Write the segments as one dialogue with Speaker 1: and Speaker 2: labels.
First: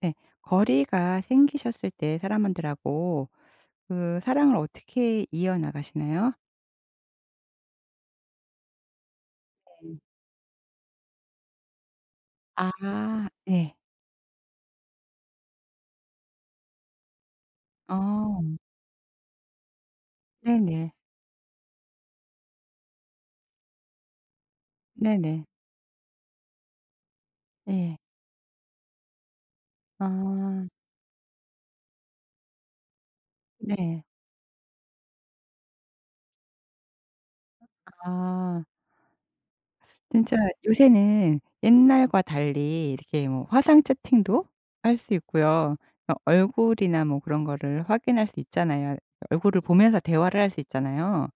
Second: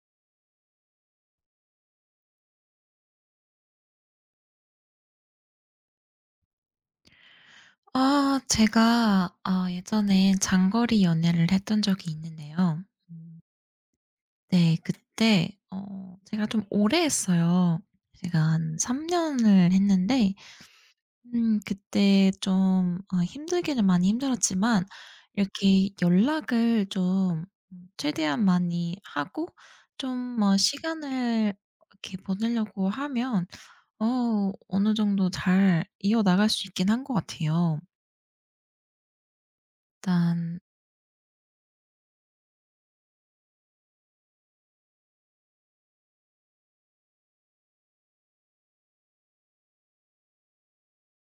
Speaker 1: 네. 거리가 생기셨을 때 사람들하고 그 사랑을 어떻게 이어나가시나요?
Speaker 2: 제가
Speaker 1: 네.
Speaker 2: 예전에 장거리 연애를 했던 적이
Speaker 1: 아
Speaker 2: 있는데요. 음.
Speaker 1: 네.
Speaker 2: 네, 그때 제가 좀 오래 했어요. 제가
Speaker 1: 어.
Speaker 2: 한 3 년을 했는데
Speaker 1: 네네.
Speaker 2: 그때 좀 힘들기는 많이 힘들었지만
Speaker 1: 네네.
Speaker 2: 이렇게 연락을 좀
Speaker 1: 예.
Speaker 2: 최대한 많이 하고 좀 뭐
Speaker 1: 아
Speaker 2: 시간을 이렇게 보내려고 하면
Speaker 1: 네.
Speaker 2: 어느 정도 잘 이어나갈 수 있긴 한 것 같아요.
Speaker 1: 아 진짜
Speaker 2: 일단.
Speaker 1: 요새는 옛날과 달리 이렇게 뭐 화상 채팅도 할 수 있고요. 어 얼굴이나 뭐 그런 거를 확인할 수 있잖아요. 얼굴을 보면서 대화를 할 수 있잖아요.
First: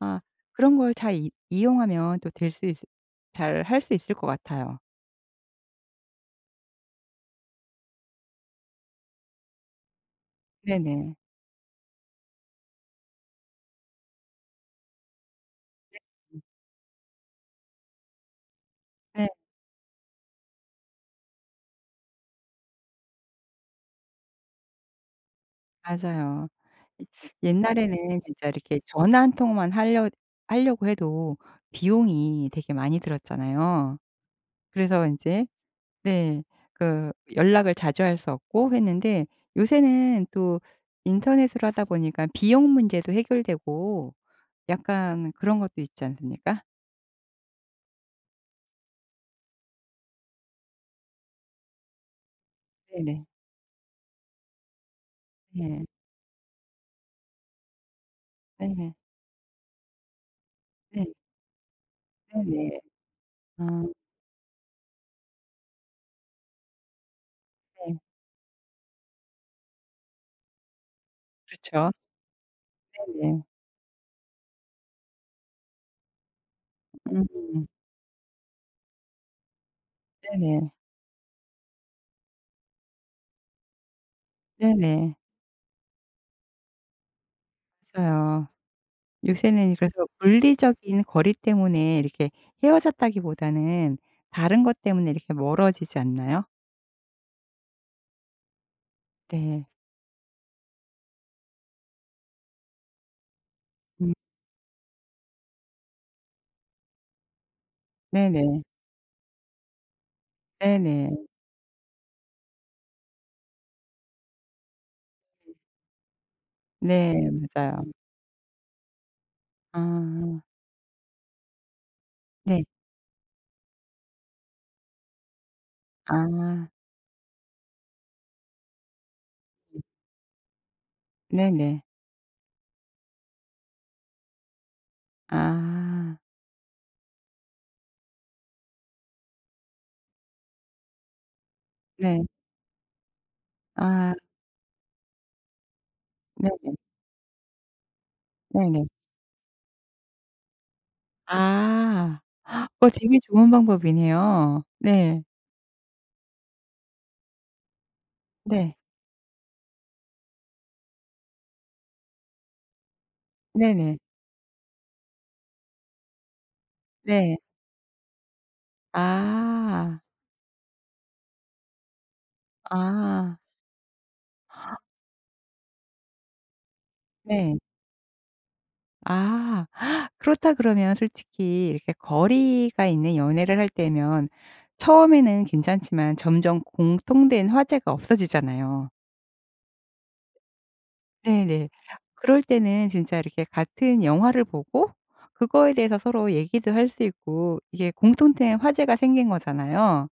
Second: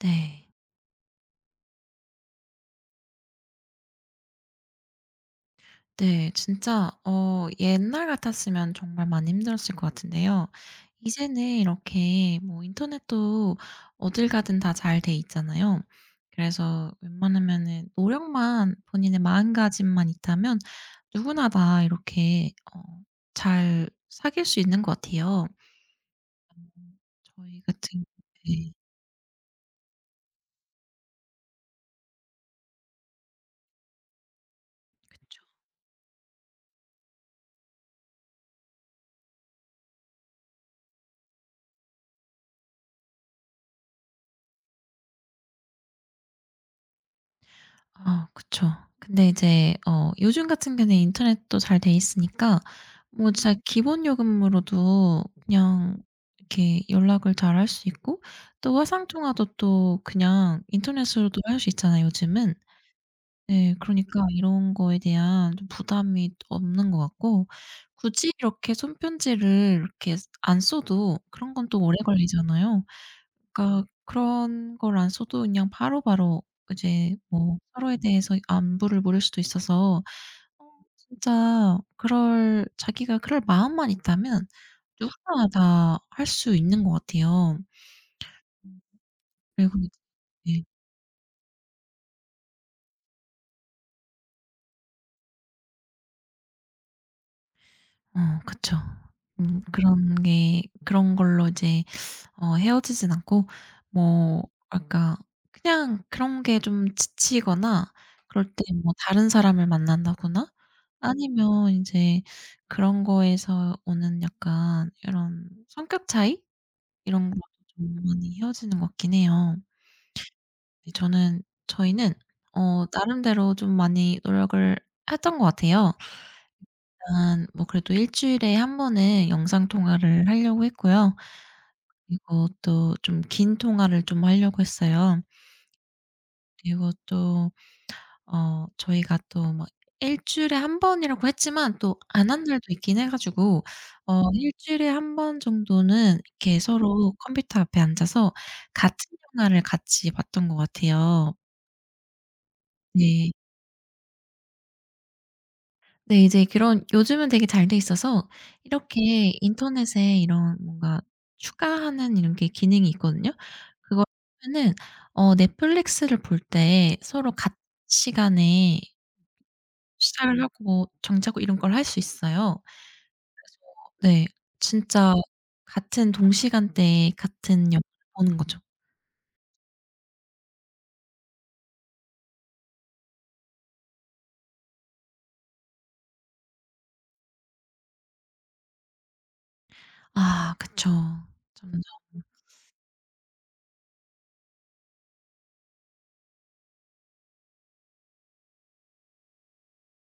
Speaker 1: 아 그런 걸 잘 이 이용하면 또 될 수 있 잘 할 수 있을 것 같아요.
Speaker 2: 네, 진짜 옛날 같았으면 정말 많이 힘들었을 것 같은데요.
Speaker 1: 네네.
Speaker 2: 이제는 이렇게 뭐 인터넷도 어딜 가든 다 잘 돼 있잖아요.
Speaker 1: 음.
Speaker 2: 그래서 웬만하면은 노력만 본인의
Speaker 1: 네
Speaker 2: 마음가짐만 있다면 누구나 다 이렇게 잘 사귈 수 있는 것 같아요.
Speaker 1: 맞아요.
Speaker 2: 음, 저희 같은.
Speaker 1: 옛날에는 진짜
Speaker 2: 네.
Speaker 1: 이렇게 전화 한 통만 하려고 해도 비용이 되게 많이 들었잖아요. 그래서 이
Speaker 2: 그쵸.
Speaker 1: 제 네 그 연락을 자주 할 수 없고 했는데 요새는 또 인터넷으로 하다 보니까 비용 문제도 해결되고 약간 그런 것도 있지 않습니까?
Speaker 2: 아 그쵸. 근데 이제 요즘 같은 경우에는 인터넷도 잘 돼 있으니까
Speaker 1: 네네.
Speaker 2: 뭐 진짜 기본 요금으로도
Speaker 1: 네.
Speaker 2: 그냥 이렇게 연락을 잘 할 수 있고, 또
Speaker 1: 네네.
Speaker 2: 화상 통화도 또 그냥
Speaker 1: 네.
Speaker 2: 인터넷으로도 할 수 있잖아요, 요즘은.
Speaker 1: 네네.
Speaker 2: 네.
Speaker 1: 아.
Speaker 2: 그러니까 이런 거에 대한 좀 부담이 없는 것 같고,
Speaker 1: 네.
Speaker 2: 굳이 이렇게 손편지를 이렇게 안 써도 그런 건 또
Speaker 1: 그렇죠.
Speaker 2: 오래 걸리잖아요.
Speaker 1: 네네.
Speaker 2: 그러니까 그런 걸 안 써도 그냥 바로바로 이제 뭐
Speaker 1: 음.
Speaker 2: 서로에 대해서 안부를 물을 수도 있어서. 어.
Speaker 1: 네네.
Speaker 2: 진짜 그럴, 자기가 그럴 마음만 있다면
Speaker 1: 네네.
Speaker 2: 누구나 다 할 수 있는 것 같아요.
Speaker 1: 맞아요.
Speaker 2: 음. 그리고
Speaker 1: 요새는 그래서
Speaker 2: 네.
Speaker 1: 물리적인 거리 때문에 이렇게 헤어졌다기보다는 다른 것 때문에 이렇게 멀어지지 않나요?
Speaker 2: 그쵸.
Speaker 1: 네.
Speaker 2: 그런 게 그런 걸로 이제 헤어지진 않고
Speaker 1: 음.
Speaker 2: 뭐 아까 그냥 그런 게 좀 지치거나 그럴
Speaker 1: 네네.
Speaker 2: 때 뭐 다른 사람을 만난다거나,
Speaker 1: 네네.
Speaker 2: 아니면 이제 그런 거에서 오는 약간 이런 성격 차이
Speaker 1: 네.
Speaker 2: 이런 것도
Speaker 1: 맞아요.
Speaker 2: 좀 많이 헤어지는 것 같긴 해요.
Speaker 1: 아.
Speaker 2: 네, 저는, 저희는
Speaker 1: 네.
Speaker 2: 나름대로 좀 많이 노력을 했던 것 같아요.
Speaker 1: 아.
Speaker 2: 일단 뭐 그래도 일 주일에 한 번은 영상 통화를 하려고 했고요.
Speaker 1: 네네.
Speaker 2: 그리고 또 좀 긴 통화를 좀 하려고 했어요.
Speaker 1: 아.
Speaker 2: 그리고 또 저희가 또 막 일 주일에 한 번이라고 했지만 또
Speaker 1: 네.
Speaker 2: 안 한 날도 있긴 해 가지고
Speaker 1: 아.
Speaker 2: 일 주일에 한 번 정도는 이렇게
Speaker 1: 네네.
Speaker 2: 서로 컴퓨터 앞에 앉아서
Speaker 1: 네네.
Speaker 2: 같은 영화를 같이 봤던 것 같아요.
Speaker 1: 아. 어 되게
Speaker 2: 네.
Speaker 1: 좋은 방법이네요. 네.
Speaker 2: 네, 이제 그런 요즘은 되게 잘 돼 있어서
Speaker 1: 네.
Speaker 2: 이렇게 인터넷에 이런 뭔가 추가하는 이런 게 기능이 있거든요.
Speaker 1: 네네.
Speaker 2: 그걸 하면은 넷플릭스를 볼 때 서로
Speaker 1: 네.
Speaker 2: 같은 시간에
Speaker 1: 아.
Speaker 2: 시작을 하고 정지하고 이런 걸 할 수 있어요.
Speaker 1: 아.
Speaker 2: 그래서. 네. 진짜 같은 동시간대에
Speaker 1: 네.
Speaker 2: 같은 영화를 보는 거죠.
Speaker 1: 아. 그렇다 그러면 솔직히 이렇게 거리가 있는 연애를 할 때면 처음에는 괜찮지만 점점 공통된 화제가 없어지잖아요.
Speaker 2: 아 그쵸.
Speaker 1: 네네.
Speaker 2: 점점.
Speaker 1: 그럴 때는 진짜 이렇게 같은 영화를 보고 그거에 대해서 서로 얘기도 할 수 있고 이게 공통된 화제가 생긴 거잖아요.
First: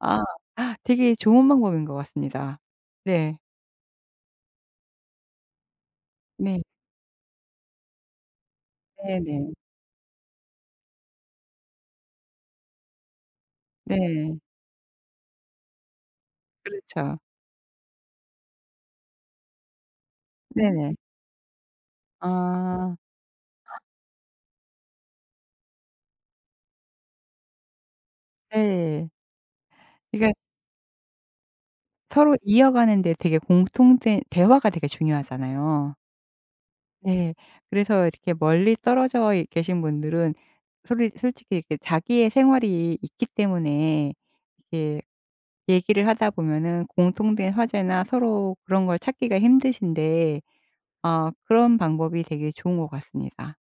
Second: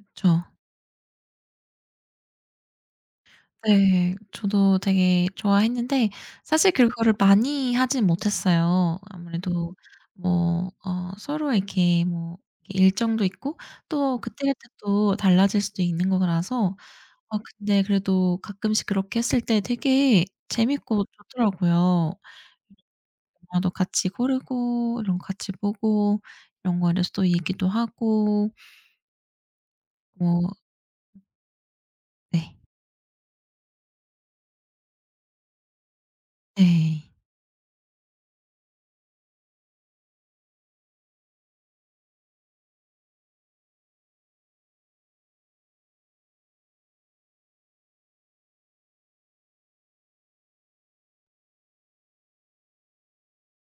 Speaker 1: 아 되게 좋은 방법인 것 같습니다. 네.
Speaker 2: 네. 저도 되게 좋아했는데
Speaker 1: 네.
Speaker 2: 사실 그거를 많이 하진 못했어요.
Speaker 1: 네네.
Speaker 2: 아무래도 뭐 서로 이렇게 뭐 일정도 있고 또
Speaker 1: 네.
Speaker 2: 그때그때 또 달라질 수도 있는 거라서.
Speaker 1: 그렇죠.
Speaker 2: 아 근데 그래도 가끔씩 그렇게 했을 때 되게
Speaker 1: 네네.
Speaker 2: 재밌고 좋더라고요.
Speaker 1: 아.
Speaker 2: 영화도 같이 고르고 이런 거 같이 보고 이런 거에 대해서 또 얘기도 하고
Speaker 1: 네. 그러니까
Speaker 2: 뭐.
Speaker 1: 서로
Speaker 2: 네.
Speaker 1: 이어가는 데 되게 공통된 대화가 되게 중요하잖아요.
Speaker 2: 네.
Speaker 1: 네. 그래서 이렇게 멀리 떨어져 이 계신 분들은 솔리 솔직히 이렇게 자기의 생활이 있기 때문에 이렇게 얘기를 하다 보면은 공통된 화제나 서로 그런 걸 찾기가 힘드신데 어 그런 방법이 되게 좋은 것 같습니다.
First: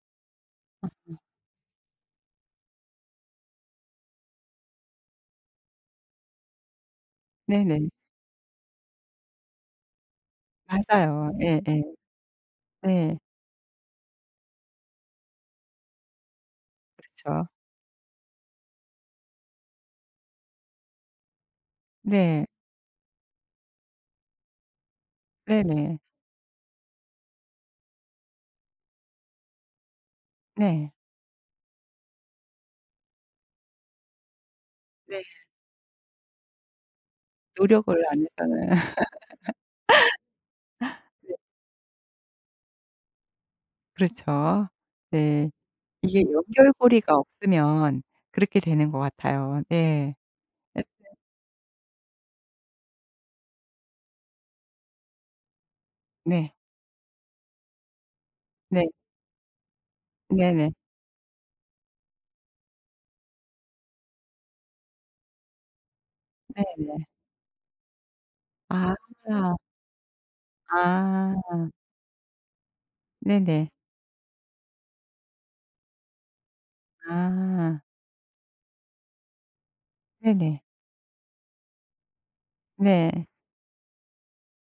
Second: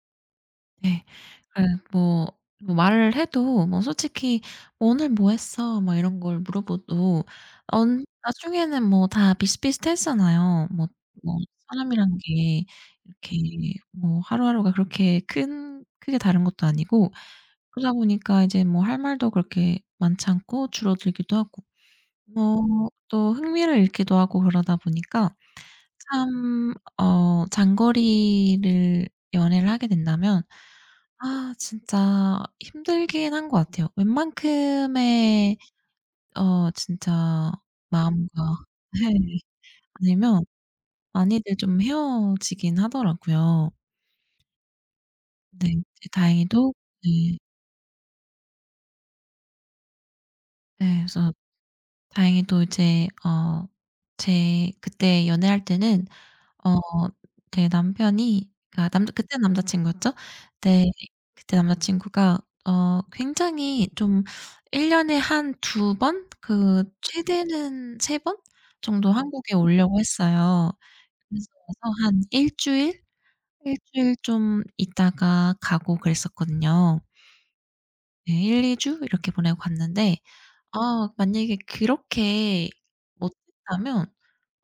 Speaker 2: 네.
Speaker 1: 음음.
Speaker 2: 그래, 뭐 뭐 말을 해도 뭐 솔직히 "뭐 오늘 뭐 했어?" 막 이런 걸 물어봐도
Speaker 1: 네네.
Speaker 2: 언 나중에는 뭐 다 비슷비슷하잖아요. 뭐,
Speaker 1: 맞아요.
Speaker 2: 뭐
Speaker 1: 예예.
Speaker 2: 사람이란 게
Speaker 1: 네.
Speaker 2: 이렇게 뭐 하루하루가 그렇게 큰 크게 다른 것도 아니고
Speaker 1: 그렇죠.
Speaker 2: 그러다 보니까 이제 뭐 할 말도 그렇게 많지 않고 줄어들기도 하고
Speaker 1: 네.
Speaker 2: 또 흥미를 잃기도 하고 그러다 보니까
Speaker 1: 네네.
Speaker 2: 참 장거리를 연애를 하게 된다면
Speaker 1: 네.
Speaker 2: 아 진짜 힘들긴 한 것 같아요.
Speaker 1: 네.
Speaker 2: 웬만큼의 진짜
Speaker 1: 노력을 안
Speaker 2: 마음과.
Speaker 1: 해서는
Speaker 2: 네. 아니면 많이들 좀 헤어지긴 하더라고요.
Speaker 1: 그렇죠. 네.
Speaker 2: 네, 이제
Speaker 1: 이게
Speaker 2: 다행히도.
Speaker 1: 연결고리가
Speaker 2: 네.
Speaker 1: 없으면 그렇게 되는 것 같아요. 네. 앗
Speaker 2: 예, 그래서 다행히도 이제 제 그때 연애할 때는
Speaker 1: 네.
Speaker 2: 어 제 남편이,
Speaker 1: 네.
Speaker 2: 그러니까 남자 그때 남자 친구였죠.
Speaker 1: 네네.
Speaker 2: 네. 그때 남자 친구가 굉장히 좀 1 년에 한 두 번, 그
Speaker 1: 네네.
Speaker 2: 최대는 세 번
Speaker 1: 아.
Speaker 2: 정도 한국에 오려고 했어요.
Speaker 1: 아.
Speaker 2: 그래서 한 일 주일,
Speaker 1: 네네.
Speaker 2: 일 주일 좀 있다가 가고 그랬었거든요.
Speaker 1: 아.
Speaker 2: 네, 1-2주 이렇게 보내고 갔는데
Speaker 1: 네네.
Speaker 2: 아 만약에 그렇게
Speaker 1: 네.
Speaker 2: 못 했다면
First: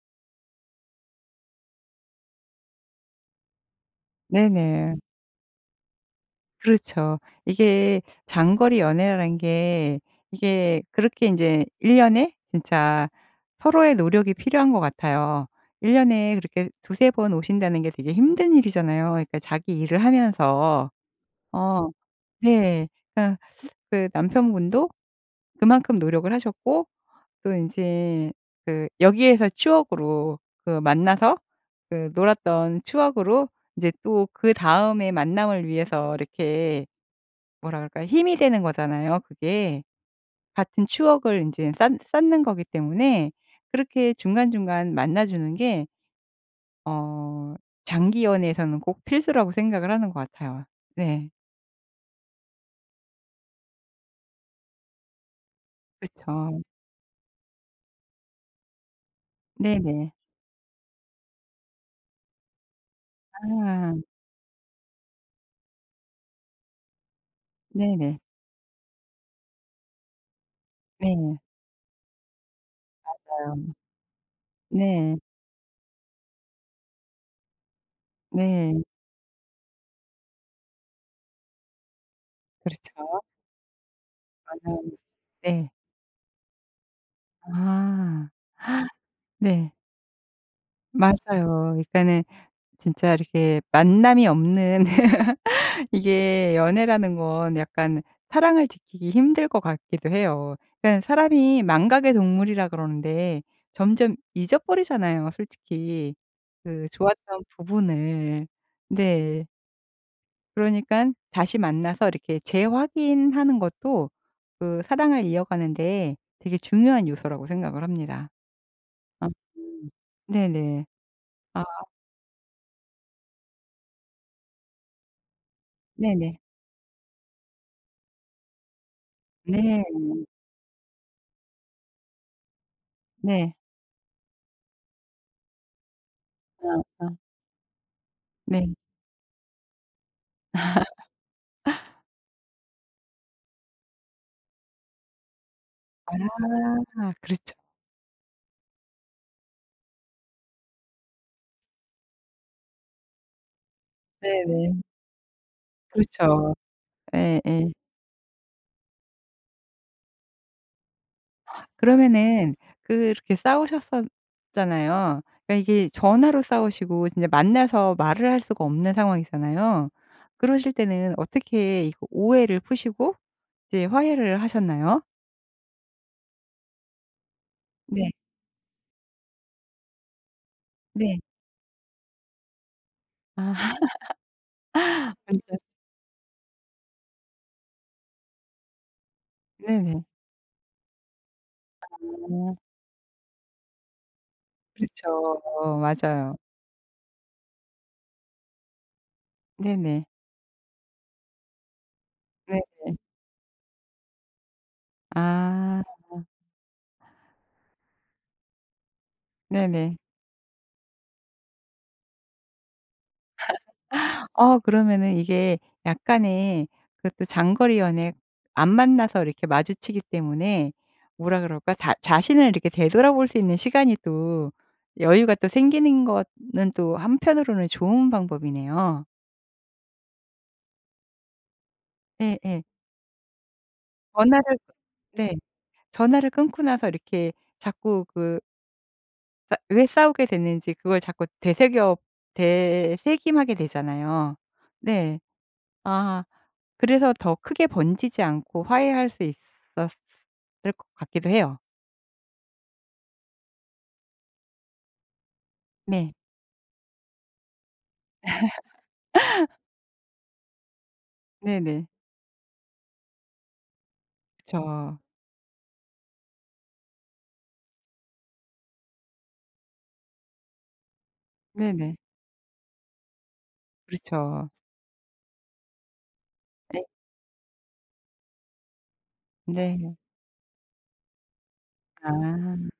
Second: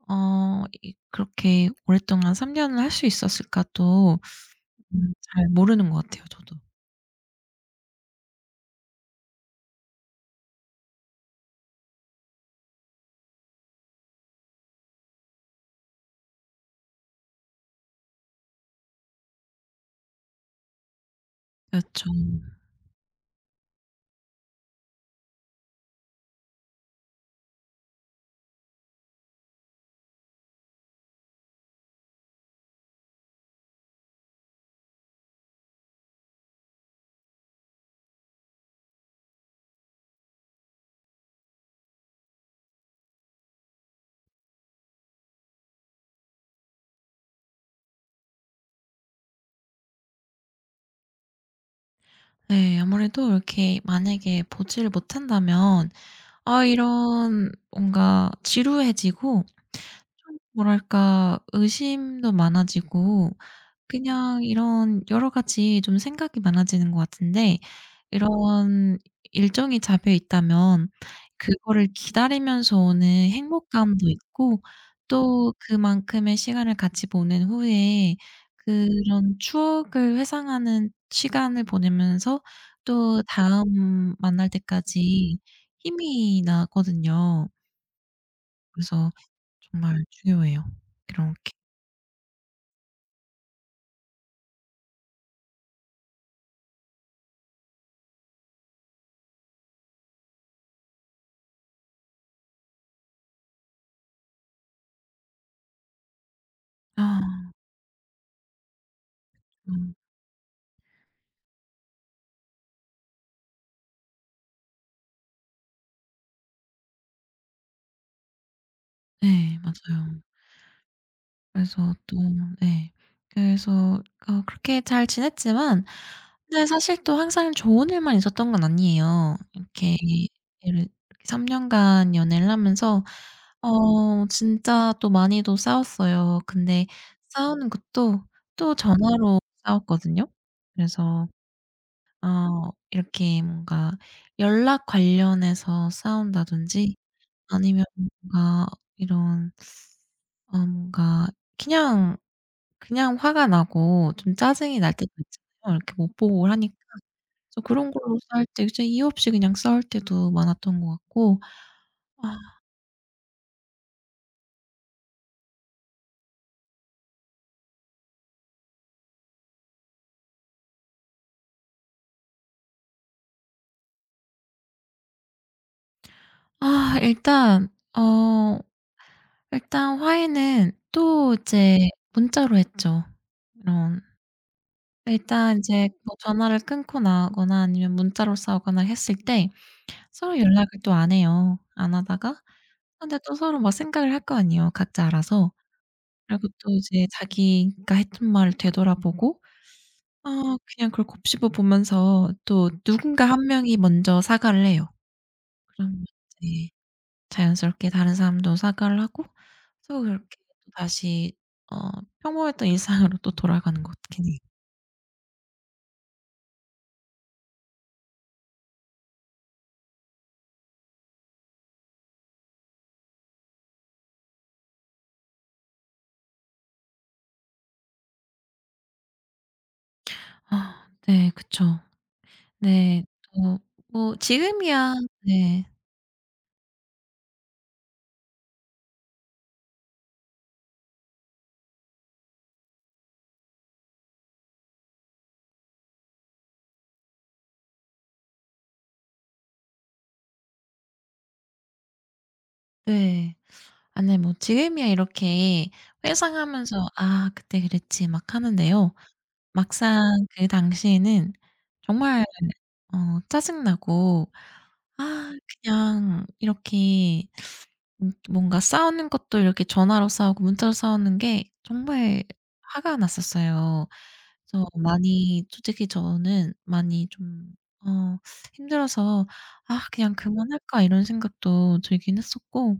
Speaker 2: 어 이 그렇게 오랫동안 3 년을 할 수 있었을까 또.
Speaker 1: 네네.
Speaker 2: 잘 모르는 것 같아요, 저도.
Speaker 1: 그렇죠. 이게 장거리 연애라는 게 이게 그렇게 인제 1 년에 진짜 서로의 노력이 필요한 것 같아요. 1 년에 그렇게 두세 번 오신다는 게 되게 힘든 일이잖아요. 그러니까 자기 일을 하면서. 어.
Speaker 2: 그렇죠.
Speaker 1: 네. 그러니까 그 남편분도 그만큼 노력을 하셨고 또 인제 그 여기에서 추억으로 그 만나서 그 놀았던 추억으로 이제 또 그다음에 만남을 위해서 이렇게 뭐라 그럴까요? 힘이 되는 거잖아요 그게. 같은 추억을 인제 쌓 쌓는 거기 때문에 그렇게 중간중간 만나 주는 게 어 장기 연애에서는 꼭 필수라고 생각을 하는 것 같아요. 네.
Speaker 2: 네. 아무래도 이렇게 만약에 보지를 못한다면
Speaker 1: 그쵸.
Speaker 2: 아 이런 뭔가 지루해지고
Speaker 1: 네네.
Speaker 2: 좀 뭐랄까 의심도 많아지고
Speaker 1: 아
Speaker 2: 그냥 이런 여러 가지 좀 생각이 많아지는 것 같은데,
Speaker 1: 네네.
Speaker 2: 이런 일정이 잡혀 있다면
Speaker 1: 네.
Speaker 2: 그거를 기다리면서 오는
Speaker 1: 맞아요.
Speaker 2: 행복감도 있고,
Speaker 1: 네.
Speaker 2: 또 그만큼의 시간을 같이 보낸 후에
Speaker 1: 네.
Speaker 2: 그런 추억을 회상하는 시간을 보내면서
Speaker 1: 그렇죠.
Speaker 2: 또 다음 만날
Speaker 1: 맞아요.
Speaker 2: 때까지
Speaker 1: 네.
Speaker 2: 힘이 나거든요.
Speaker 1: 아.
Speaker 2: 그래서
Speaker 1: 네.
Speaker 2: 정말 중요해요,
Speaker 1: 맞아요.
Speaker 2: 이렇게.
Speaker 1: 그러니까는 진짜 이렇게 만남이 없는 이게 연애라는 건 약간 사랑을 지키기 힘들 것 같기도 해요. 그러니까 사람이 "망각의 동물이라." 그러는데 점점 잊어버리잖아요 솔직히. 그
Speaker 2: 아.
Speaker 1: 좋았던 부분을. 네.
Speaker 2: 음.
Speaker 1: 그러니깐 다시 만나서 이렇게 재확인하는 것도 그 사랑을 이어가는 데 되게 중요한 요소라고 생각을 합니다. 아.
Speaker 2: 네,
Speaker 1: 음.
Speaker 2: 맞아요.
Speaker 1: 네네. 아
Speaker 2: 그래서 또. 네. 그래서 그렇게 잘 지냈지만
Speaker 1: 네네.
Speaker 2: 근데 사실 또 항상 좋은 일만 있었던 건 아니에요.
Speaker 1: 네.
Speaker 2: 이렇게 예를, 3 년간 연애를 하면서
Speaker 1: 네.
Speaker 2: 진짜 또 많이도 싸웠어요.
Speaker 1: 아
Speaker 2: 근데
Speaker 1: 아.
Speaker 2: 싸우는 것도
Speaker 1: 네.
Speaker 2: 또 전화로 싸웠거든요. 그래서 이렇게 뭔가 연락 관련해서 싸운다든지
Speaker 1: 아 그렇죠.
Speaker 2: 아니면 뭔가 이런 뭔가 그냥 그냥 화가 나고 좀 짜증이
Speaker 1: 네네.
Speaker 2: 날 때도 있잖아요. 이렇게 못 보고
Speaker 1: 그렇죠.
Speaker 2: 하니까. 그래서
Speaker 1: 예예.
Speaker 2: 그런 걸로 싸울 때 진짜 이유 없이 그냥 싸울 때도 많았던 것 같고. 아.
Speaker 1: 그러면은 그렇게 싸우셨었잖아요. 그러니까 이게 전화로 싸우시고 진짜 만나서 말을 할 수가 없는 상황이잖아요. 그러실 때는 어떻게 이거 오해를 푸시고 이제 화해를 하셨나요?
Speaker 2: 아, 일단
Speaker 1: 네.
Speaker 2: 어 일단 화해는
Speaker 1: 네.
Speaker 2: 또 이제 문자로 했죠.
Speaker 1: 아
Speaker 2: 이런, 일단
Speaker 1: 완전.
Speaker 2: 이제 뭐 전화를 끊고 나거나 아니면 문자로 싸우거나 했을 때
Speaker 1: 네네.
Speaker 2: 서로 연락을 또 안 해요. 안 하다가
Speaker 1: 아.
Speaker 2: 근데 또 서로 막 생각을 할 거 아니에요, 각자
Speaker 1: 그렇죠.
Speaker 2: 알아서.
Speaker 1: 맞아요.
Speaker 2: 그리고 또 이제 자기가 했던 말을 되돌아보고
Speaker 1: 네네.
Speaker 2: 아 그냥 그걸 곱씹어 보면서 또
Speaker 1: 네네.
Speaker 2: 누군가 한 명이 먼저 사과를 해요.
Speaker 1: 아
Speaker 2: 그러면 이제 자연스럽게 다른 사람도 사과를 하고,
Speaker 1: 네네.
Speaker 2: 또 그렇게 다시 어 평범했던 일상으로 또 돌아가는 것 같긴 해요.
Speaker 1: 어 그러면은 이게 약간의 그것도 장거리 연애 안 만나서 이렇게 마주치기 때문에 뭐라 그럴까? 자 자신을 이렇게 되돌아볼 수 있는 시간이 또 여유가 또 생기는 거는 또 한편으로는 좋은 방법이네요.
Speaker 2: 아 네 그쵸.
Speaker 1: 예예.
Speaker 2: 네. 어 뭐
Speaker 1: 전화를
Speaker 2: 지금이야.
Speaker 1: 네.
Speaker 2: 네.
Speaker 1: 전화를 끊고 나서 이렇게 자꾸 그 싸 왜 싸우게 됐는지 그걸 자꾸 되새겨 되새김하게 되잖아요. 네. 아. 그래서 더 크게 번지지 않고 화해할 수 있었을 것 같기도 해요.
Speaker 2: 네. 아 네, 뭐 지금이야 이렇게
Speaker 1: 네.
Speaker 2: 회상하면서 '아 그때 그랬지.' 막 하는데요. 막상 그 당시에는
Speaker 1: 네네.
Speaker 2: 정말 짜증나고
Speaker 1: 그쵸.
Speaker 2: 아 그냥 이렇게 뭔가 싸우는 것도 이렇게 전화로 싸우고 문자로 싸우는 게
Speaker 1: 네네.
Speaker 2: 정말 화가 났었어요.
Speaker 1: 그렇죠.
Speaker 2: 그래서 많이, 솔직히 저는
Speaker 1: 네.
Speaker 2: 많이 좀 어 힘들어서 '아
Speaker 1: 네.
Speaker 2: 그냥 그만할까.' 이런 생각도 들긴
Speaker 1: 아.
Speaker 2: 했었고.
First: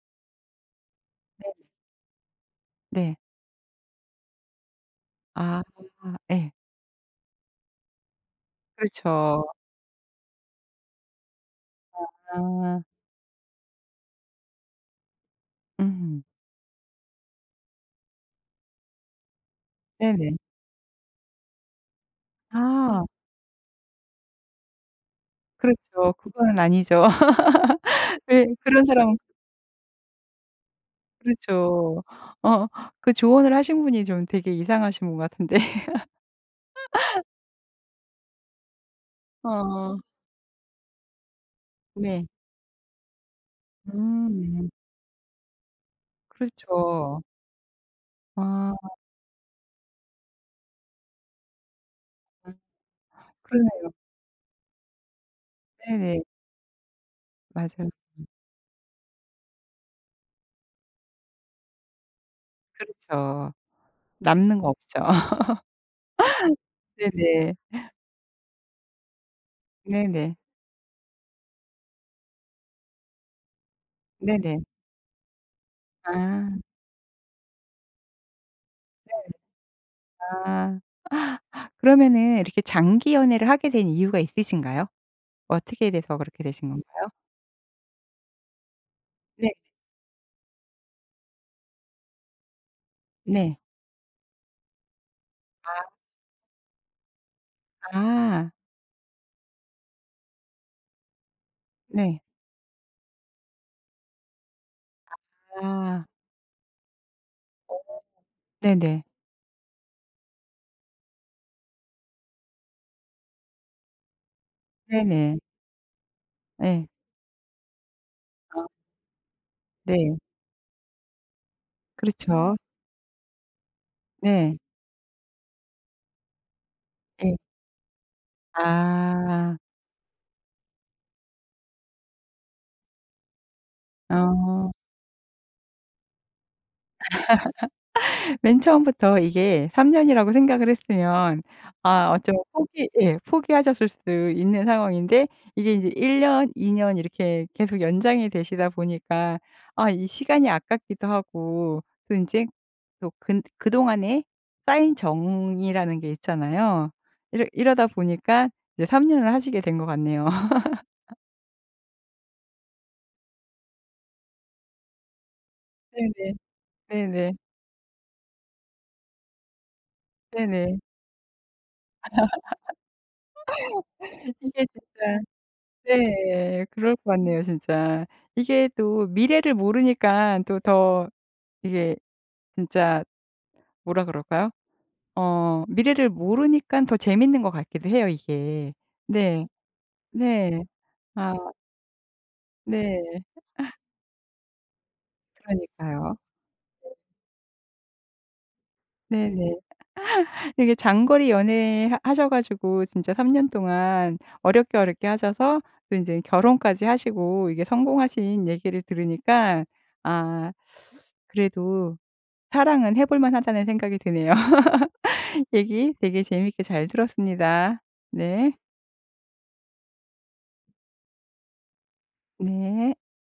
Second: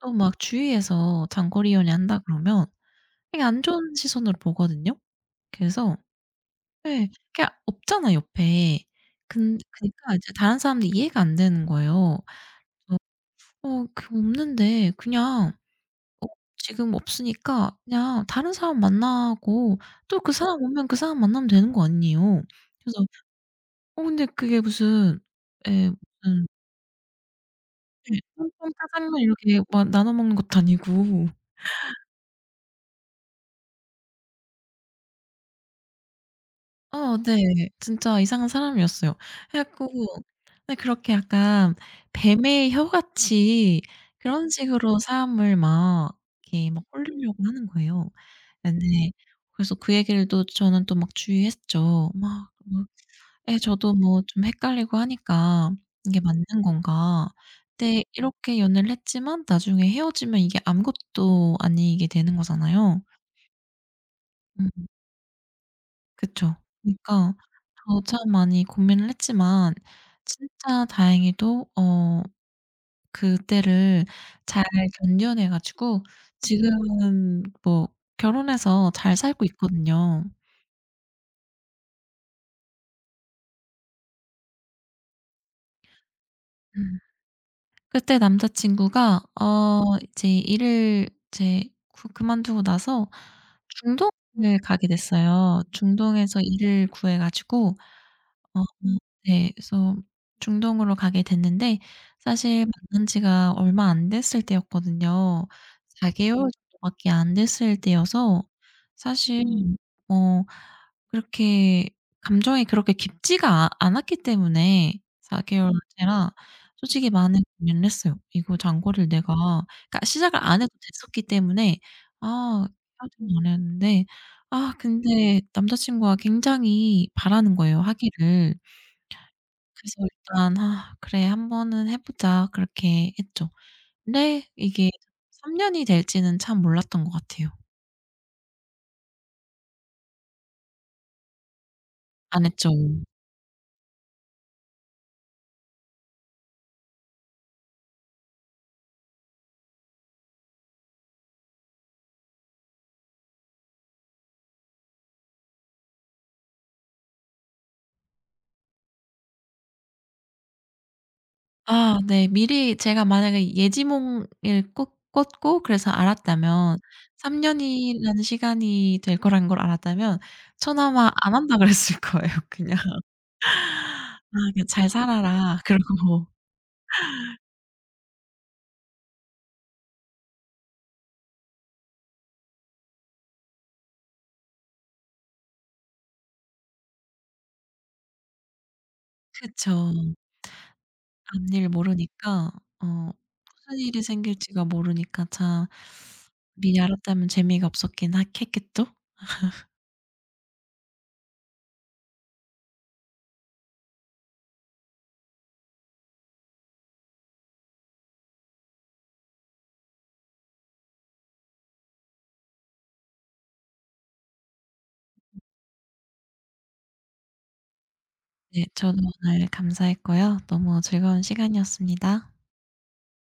Speaker 2: 또 막 주위에서
Speaker 1: 네.
Speaker 2: 장거리 연애한다 그러면
Speaker 1: 네.
Speaker 2: 되게 안 좋은 시선으로 보거든요.
Speaker 1: 아
Speaker 2: 그래서.
Speaker 1: 예.
Speaker 2: 네. 그냥 없잖아 옆에.
Speaker 1: 그렇죠.
Speaker 2: 근 그니까 이제 다른 사람들 이해가 안 되는 거예요.
Speaker 1: 아.
Speaker 2: 그 없는데 그냥
Speaker 1: 음.
Speaker 2: 어 지금 없으니까 그냥 다른 사람 만나고 또 그
Speaker 1: 네네.
Speaker 2: 사람 오면 그 사람 만나면 되는 거 아니에요. 그래서
Speaker 1: 아
Speaker 2: 근데 그게 무슨, 예
Speaker 1: 그렇죠.
Speaker 2: 무슨,
Speaker 1: 그거는 아니죠.
Speaker 2: 예
Speaker 1: 예
Speaker 2: 짬뽕
Speaker 1: 그런 사람은
Speaker 2: 짜장면 이렇게 막 나눠 먹는 것도 아니고.
Speaker 1: 그렇죠. 어 그 조언을 하신 분이 좀 되게 이상하신 분 같은데.
Speaker 2: 어 네. 진짜 이상한 사람이었어요. 해 갖고
Speaker 1: 어
Speaker 2: 네 그렇게 약간
Speaker 1: 네.
Speaker 2: 뱀의 혀같이 그런
Speaker 1: 음.
Speaker 2: 식으로 사람을 막 이렇게 막
Speaker 1: 그렇죠.
Speaker 2: 홀리려고 하는 거예요.
Speaker 1: 아
Speaker 2: 네네. 그래서 그 얘기를 또 저는 또 막 주의했죠. 막, 막. 예,
Speaker 1: 그러네요.
Speaker 2: 저도 뭐 좀 헷갈리고 하니까 '이게
Speaker 1: 네네.
Speaker 2: 맞는 건가?'
Speaker 1: 맞아요.
Speaker 2: 근데 이렇게 연애를 했지만 나중에 헤어지면 이게 아무것도 아니게 되는 거잖아요.
Speaker 1: 그렇죠. 남는 거
Speaker 2: 음.
Speaker 1: 없죠.
Speaker 2: 그쵸. 그니까
Speaker 1: 네네.
Speaker 2: 러저참 많이 고민을 했지만
Speaker 1: 네네.
Speaker 2: 진짜 다행히도 그때를
Speaker 1: 네네.
Speaker 2: 잘 견뎌내 가지고
Speaker 1: 아.
Speaker 2: 지금은 뭐 결혼해서 잘
Speaker 1: 네.
Speaker 2: 살고 있거든요.
Speaker 1: 아. 그러면은 이렇게 장기 연애를 하게 된 이유가 있으신가요? 어떻게 돼서 그렇게 되신
Speaker 2: 음.
Speaker 1: 건가요?
Speaker 2: 그때 남자 친구가
Speaker 1: 네.
Speaker 2: 이제 일을 이제 그 그만두고 나서
Speaker 1: 네.
Speaker 2: 중동을 가게 됐어요.
Speaker 1: 아
Speaker 2: 중동에서 일을 구해 가지고.
Speaker 1: 아.
Speaker 2: 어. 네. 그래서 중동으로 가게 됐는데
Speaker 1: 네.
Speaker 2: 사실 만난 지가 얼마 안 됐을 때였거든요.
Speaker 1: 아.
Speaker 2: 4 개월 정도밖에 안 됐을 때여서
Speaker 1: 네 네 네.
Speaker 2: 사실 어 그렇게 감정이 그렇게 깊지가 아 않았기 때문에,
Speaker 1: 네네.
Speaker 2: 4 개월째라
Speaker 1: 네.
Speaker 2: 솔직히 많은 고민을 했어요. '이거
Speaker 1: 아
Speaker 2: 잔고를 내가', 그러니까
Speaker 1: 네.
Speaker 2: 시작을 안 해도 됐었기 때문에.
Speaker 1: 그렇죠.
Speaker 2: 아 안 했는데
Speaker 1: 네.
Speaker 2: 아 근데 남자 친구가 굉장히
Speaker 1: 네.
Speaker 2: 바라는 거예요, 하기를.
Speaker 1: 아.
Speaker 2: 그래서 일단 '아 그래 한 번은 해 보자.' 그렇게 했죠. 근데
Speaker 1: 어.
Speaker 2: 이게 3 년이 될지는 참 몰랐던 것 같아요.
Speaker 1: 맨 처음부터 이게 3 년이라고 생각을 했으면 아 어쩌면
Speaker 2: 안 했죠.
Speaker 1: 포기 예 포기하셨을 수 있는 상황인데 이게 인제 1 년, 2년 이렇게 계속 연장이 되시다 보니까 아 이 시간이 아깝기도 하고 또 인제 또 근 그동안에 쌓인 정이라는 게 있잖아요. 이러다 보니까 이제 3 년을 하시게 된 것 같네요.
Speaker 2: 아 네. 미리 제가 만약에 예지몽을 꾸 꿨고 그래서
Speaker 1: 네네.
Speaker 2: 알았다면
Speaker 1: 네네.
Speaker 2: 3 년이라는 시간이 될 거라는 걸 알았다면
Speaker 1: 네네.
Speaker 2: 저는 아마 안 한다 그랬을 거예요, 그냥. '아
Speaker 1: 이게
Speaker 2: 그냥 잘
Speaker 1: 진짜
Speaker 2: 살아라.' 그러고.
Speaker 1: 네. 그럴 것 같네요 진짜. 이게 또 미래를 모르니깐 또 더 이게 진짜 뭐라 그럴까요? 어 미래를 모르니깐 더 재밌는 것 같기도 해요 이게. 네.
Speaker 2: 그쵸.
Speaker 1: 네. 아
Speaker 2: 앞일 모르니까 어
Speaker 1: 네.
Speaker 2: 무슨 일이 생길지가 모르니까 참
Speaker 1: 그러니까요.
Speaker 2: 미리 알았다면 재미가 없었긴 하 했겠죠?
Speaker 1: 네네. 이게 장거리 연애 하 하셔 가지고 진짜 3년 동안 어렵게, 어렵게 하셔서 또 인제 결혼까지 하시고 이게 성공하신 얘기를 들으니까 아 그래도 '사랑은 해볼 만하다.'는 생각이 드네요. 얘기 되게 재미있게 잘 들었습니다. 네.
Speaker 2: 네. 저도 오늘 감사했고요. 너무 즐거운 시간이었습니다.
Speaker 1: 네.